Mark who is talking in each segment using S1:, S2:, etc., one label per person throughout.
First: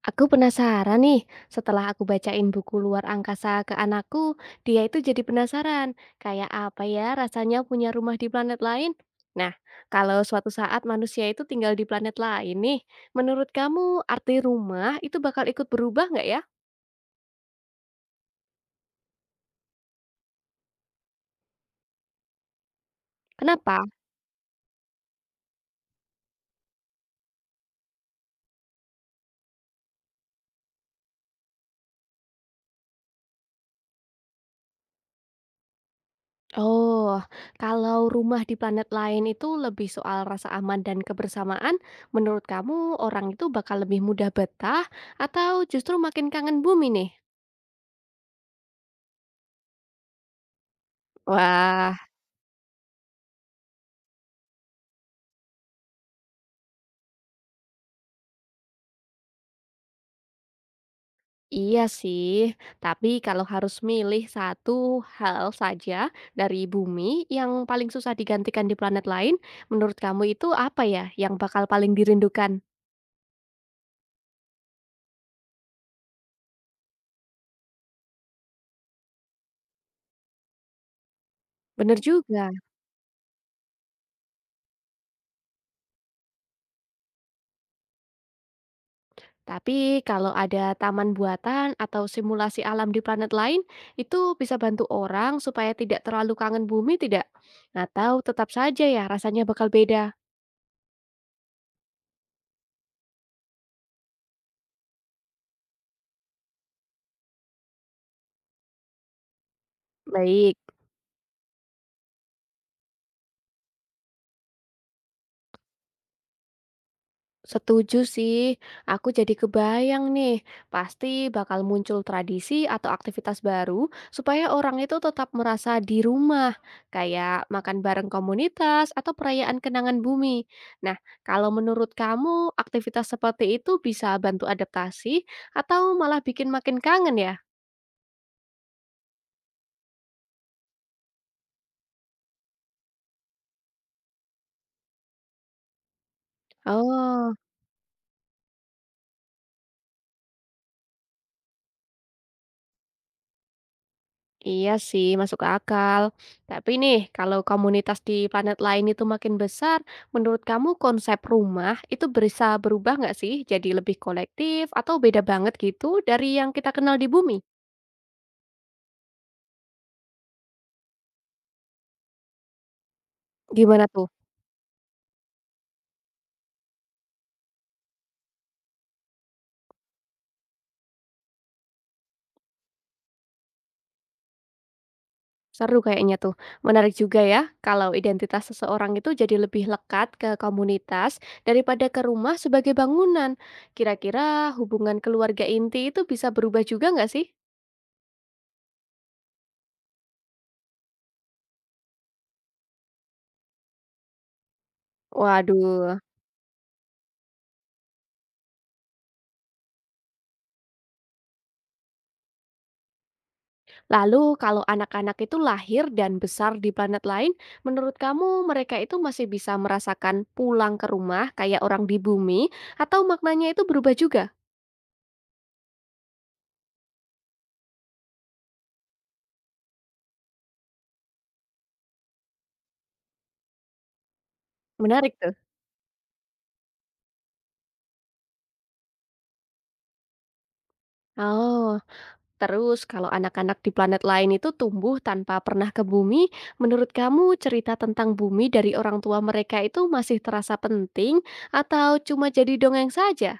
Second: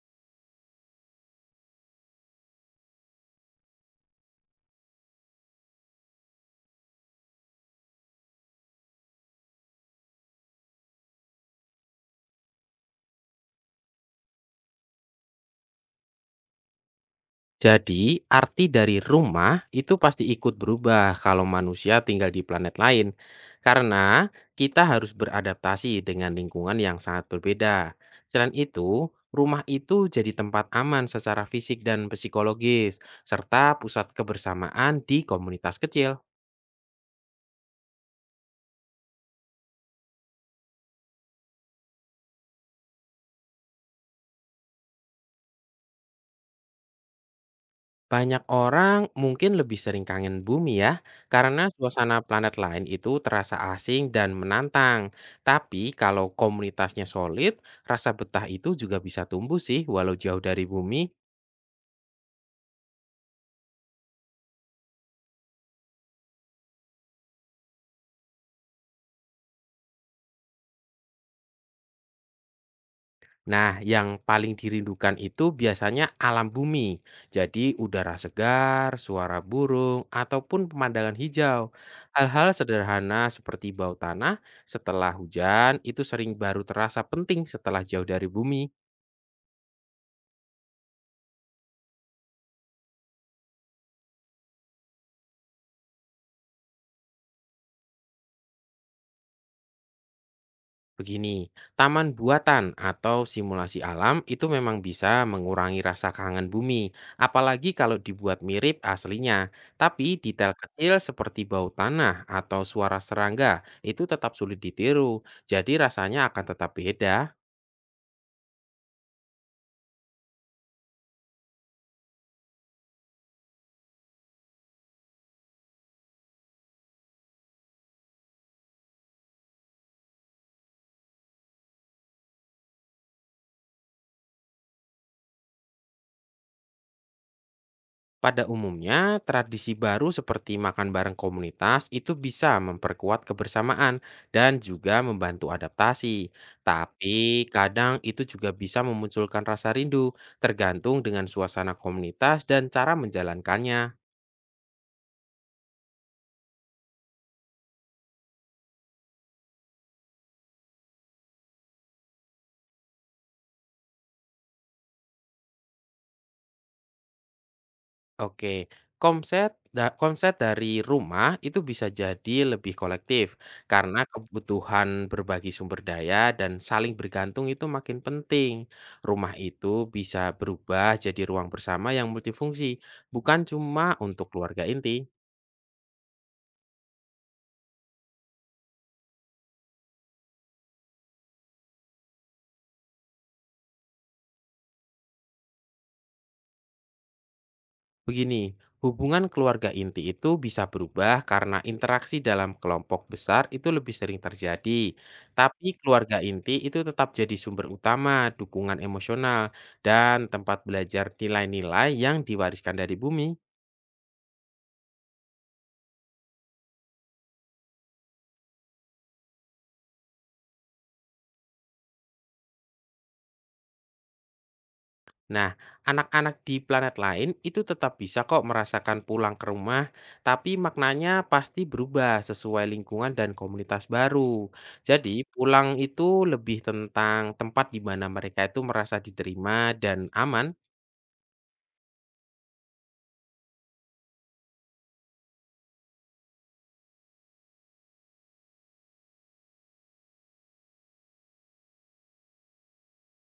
S1: Aku penasaran nih, setelah aku bacain buku luar angkasa ke anakku, dia itu jadi penasaran, kayak apa ya rasanya punya rumah di planet lain? Nah, kalau suatu saat manusia itu tinggal di planet lain nih, menurut kamu arti rumah itu bakal ikut berubah nggak ya?
S2: Jadi, arti dari rumah itu pasti ikut berubah kalau manusia tinggal di planet lain,
S1: Kenapa?
S2: karena kita harus beradaptasi dengan lingkungan yang sangat berbeda. Selain itu, rumah itu jadi tempat aman secara fisik dan psikologis, serta pusat kebersamaan di komunitas kecil.
S1: Oh, kalau rumah di planet lain itu lebih soal rasa aman dan kebersamaan, menurut kamu orang itu bakal lebih mudah betah atau justru makin kangen bumi nih?
S2: Banyak orang mungkin lebih sering kangen bumi ya, karena
S1: Wah.
S2: suasana planet lain itu terasa asing dan menantang. Tapi kalau komunitasnya solid, rasa betah itu juga bisa tumbuh sih walau jauh dari bumi.
S1: Iya sih, tapi kalau harus milih satu hal saja dari bumi yang paling susah digantikan di planet lain, menurut kamu itu apa ya yang bakal paling dirindukan?
S2: Nah, yang paling dirindukan itu biasanya alam bumi. Jadi udara segar, suara burung, ataupun pemandangan hijau.
S1: Bener juga.
S2: Hal-hal sederhana seperti bau tanah setelah hujan itu sering baru terasa penting setelah jauh dari bumi.
S1: Tapi kalau ada taman buatan atau simulasi alam di planet lain, itu bisa bantu orang supaya tidak terlalu kangen bumi tidak? Atau tetap saja ya rasanya bakal beda?
S2: Begini, taman buatan atau simulasi alam itu memang bisa mengurangi rasa kangen bumi, apalagi kalau dibuat mirip aslinya. Tapi detail
S1: Baik.
S2: kecil seperti bau tanah atau suara serangga itu tetap sulit ditiru, jadi rasanya akan tetap beda.
S1: Setuju sih, aku jadi kebayang nih, pasti bakal muncul tradisi atau aktivitas baru supaya orang itu tetap merasa di rumah, kayak makan bareng komunitas atau perayaan kenangan bumi. Nah, kalau menurut kamu aktivitas seperti itu bisa bantu adaptasi atau malah bikin makin kangen ya?
S2: Pada umumnya, tradisi baru seperti makan bareng komunitas itu bisa memperkuat kebersamaan dan juga membantu adaptasi.
S1: Oh.
S2: Tapi kadang itu juga bisa memunculkan rasa rindu, tergantung dengan suasana komunitas dan cara menjalankannya.
S1: Iya sih, masuk akal. Tapi nih, kalau komunitas di planet lain itu makin besar, menurut kamu konsep rumah itu bisa berubah nggak sih? Jadi lebih kolektif atau beda banget gitu dari yang kita kenal di bumi?
S2: Oke, konsep konsep dari rumah itu bisa jadi lebih kolektif
S1: Gimana
S2: karena
S1: tuh?
S2: kebutuhan berbagi sumber daya dan saling bergantung itu makin penting. Rumah itu bisa berubah jadi ruang bersama yang multifungsi, bukan cuma untuk keluarga inti.
S1: Seru kayaknya tuh. Menarik juga ya, kalau identitas seseorang itu jadi lebih lekat ke komunitas daripada ke rumah sebagai bangunan. Kira-kira hubungan keluarga inti itu bisa berubah juga nggak sih?
S2: Begini, hubungan keluarga inti itu bisa berubah karena interaksi dalam kelompok besar itu lebih sering terjadi. Tapi
S1: Waduh.
S2: keluarga inti itu tetap jadi sumber utama dukungan emosional dan tempat belajar nilai-nilai yang diwariskan dari bumi.
S1: Lalu, kalau anak-anak itu lahir dan besar di planet lain, menurut kamu mereka itu masih bisa merasakan pulang ke rumah kayak orang di bumi, atau maknanya itu berubah juga?
S2: Nah, anak-anak di planet lain itu tetap bisa kok merasakan pulang ke rumah, tapi maknanya pasti berubah sesuai lingkungan dan komunitas baru. Jadi,
S1: Menarik tuh.
S2: pulang itu lebih tentang tempat di mana mereka itu merasa diterima dan aman.
S1: Oh, terus kalau anak-anak di planet lain itu tumbuh tanpa pernah ke bumi, menurut kamu cerita tentang bumi dari orang tua mereka itu masih terasa penting atau cuma jadi dongeng saja?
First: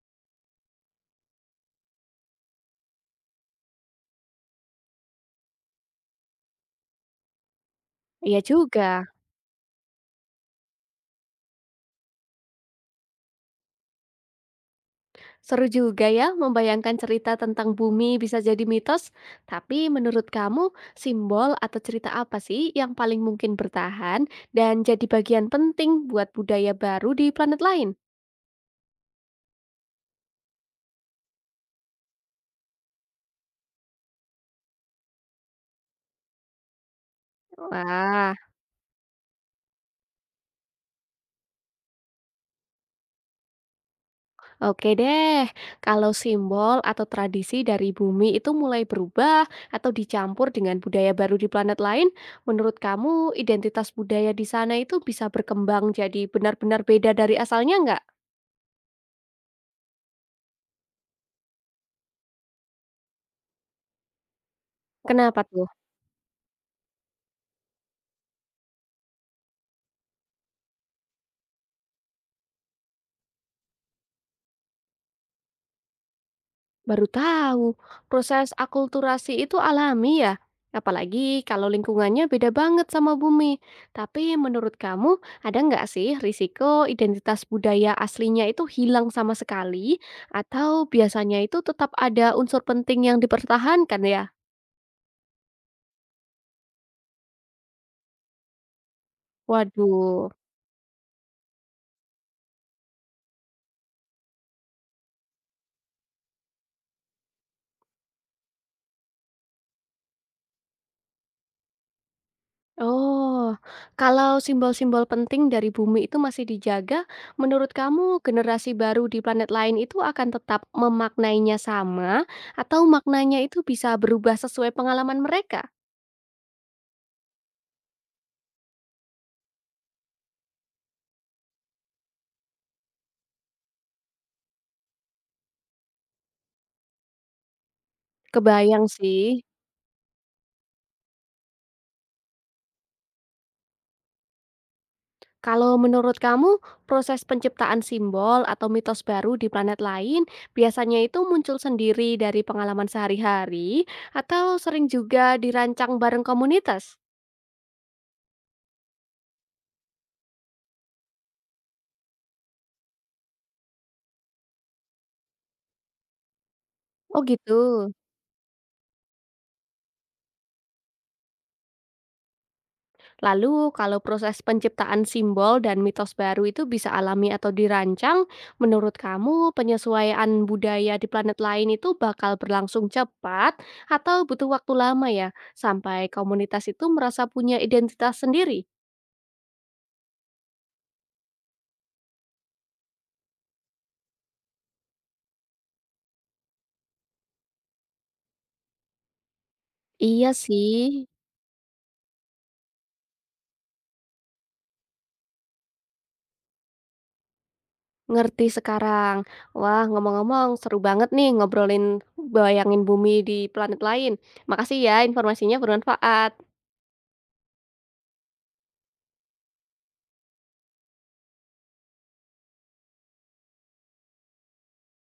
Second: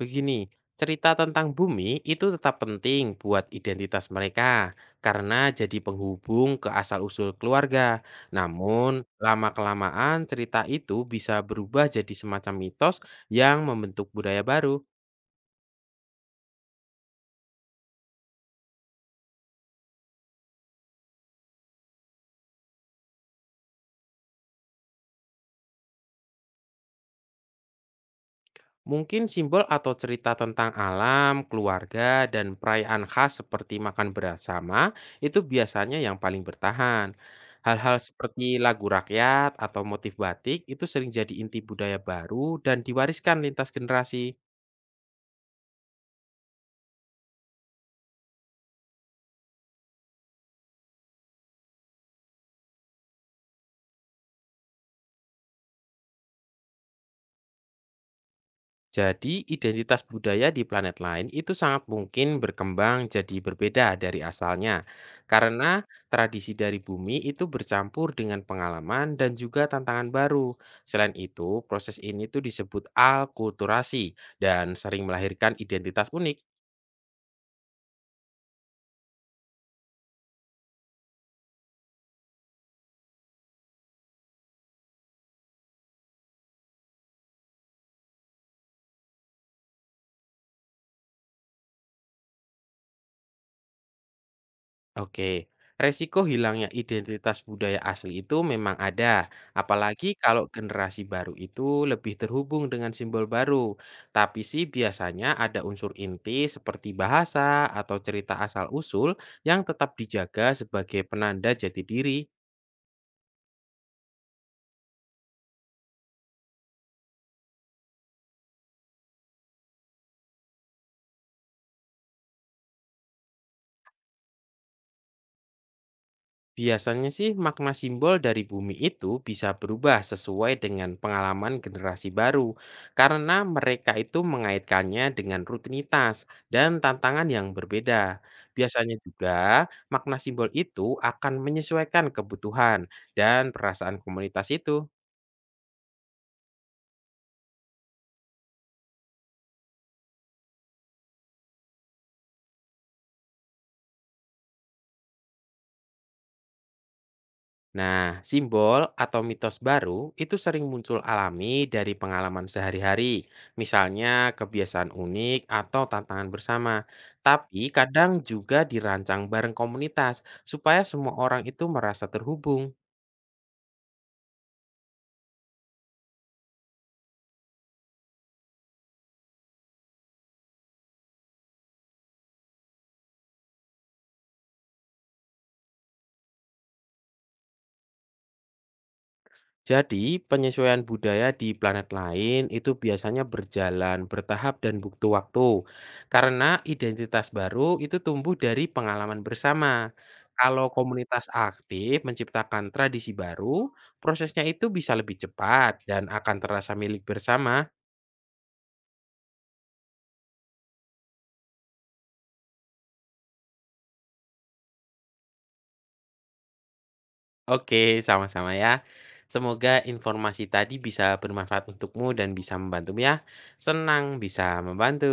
S2: Begini, cerita tentang bumi itu tetap penting buat identitas mereka karena jadi penghubung ke asal-usul keluarga.
S1: Iya juga.
S2: Namun, lama-kelamaan cerita itu bisa berubah jadi semacam mitos yang membentuk budaya baru.
S1: Seru juga ya membayangkan cerita tentang bumi bisa jadi mitos. Tapi menurut kamu, simbol atau cerita apa sih yang paling mungkin bertahan dan jadi bagian penting buat budaya baru di planet lain?
S2: Mungkin simbol atau cerita tentang alam, keluarga, dan perayaan khas seperti makan bersama itu biasanya yang paling bertahan. Hal-hal
S1: Wah,
S2: seperti lagu rakyat atau motif batik itu sering jadi inti budaya baru dan diwariskan lintas generasi.
S1: oke deh. Kalau simbol atau tradisi dari bumi itu mulai berubah atau dicampur dengan budaya baru di planet lain, menurut kamu identitas budaya di sana itu bisa berkembang jadi benar-benar beda dari asalnya nggak?
S2: Jadi, identitas budaya di planet lain itu sangat mungkin berkembang jadi berbeda dari asalnya,
S1: Kenapa tuh?
S2: karena tradisi dari bumi itu bercampur dengan pengalaman dan juga tantangan baru. Selain itu, proses ini tuh disebut alkulturasi dan sering melahirkan identitas unik.
S1: Baru tahu, proses akulturasi itu alami ya? Apalagi kalau lingkungannya beda banget sama bumi. Tapi menurut kamu, ada nggak sih risiko identitas budaya aslinya itu hilang sama sekali? Atau biasanya itu tetap ada unsur penting yang dipertahankan ya?
S2: Oke, resiko hilangnya identitas budaya asli itu memang ada, apalagi
S1: Waduh.
S2: kalau generasi baru itu lebih terhubung dengan simbol baru. Tapi sih biasanya ada unsur inti seperti bahasa atau cerita asal-usul yang tetap dijaga sebagai penanda jati diri.
S1: Oh, kalau simbol-simbol penting dari bumi itu masih dijaga, menurut kamu generasi baru di planet lain itu akan tetap memaknainya sama atau maknanya itu bisa berubah sesuai pengalaman mereka?
S2: Biasanya sih makna simbol dari bumi itu bisa berubah sesuai dengan pengalaman generasi baru karena mereka itu mengaitkannya dengan rutinitas dan tantangan yang berbeda.
S1: Kebayang
S2: Biasanya
S1: sih.
S2: juga makna simbol itu akan menyesuaikan kebutuhan dan perasaan komunitas itu.
S1: Kalau menurut kamu, proses penciptaan simbol atau mitos baru di planet lain biasanya itu muncul sendiri dari pengalaman sehari-hari atau sering juga dirancang bareng komunitas?
S2: Nah, simbol atau mitos baru itu sering muncul alami dari pengalaman sehari-hari, misalnya kebiasaan unik atau tantangan bersama.
S1: Oh gitu.
S2: Tapi kadang juga dirancang bareng komunitas supaya semua orang itu merasa terhubung.
S1: Lalu, kalau proses penciptaan simbol dan mitos baru itu bisa alami atau dirancang, menurut kamu penyesuaian budaya di planet lain itu bakal berlangsung cepat atau butuh waktu lama ya, sampai komunitas itu merasa punya identitas sendiri?
S2: Jadi, penyesuaian budaya di planet lain itu biasanya berjalan bertahap dan butuh waktu. Karena identitas baru itu tumbuh dari pengalaman bersama.
S1: Iya
S2: Kalau
S1: sih,
S2: komunitas aktif menciptakan tradisi baru, prosesnya itu bisa lebih cepat dan akan terasa milik bersama.
S1: ngerti sekarang. Wah, ngomong-ngomong seru banget nih ngobrolin bayangin bumi di planet lain. Makasih ya, informasinya bermanfaat.
S2: Oke, sama-sama ya. Semoga informasi tadi bisa bermanfaat untukmu dan bisa membantumu ya. Senang bisa membantu.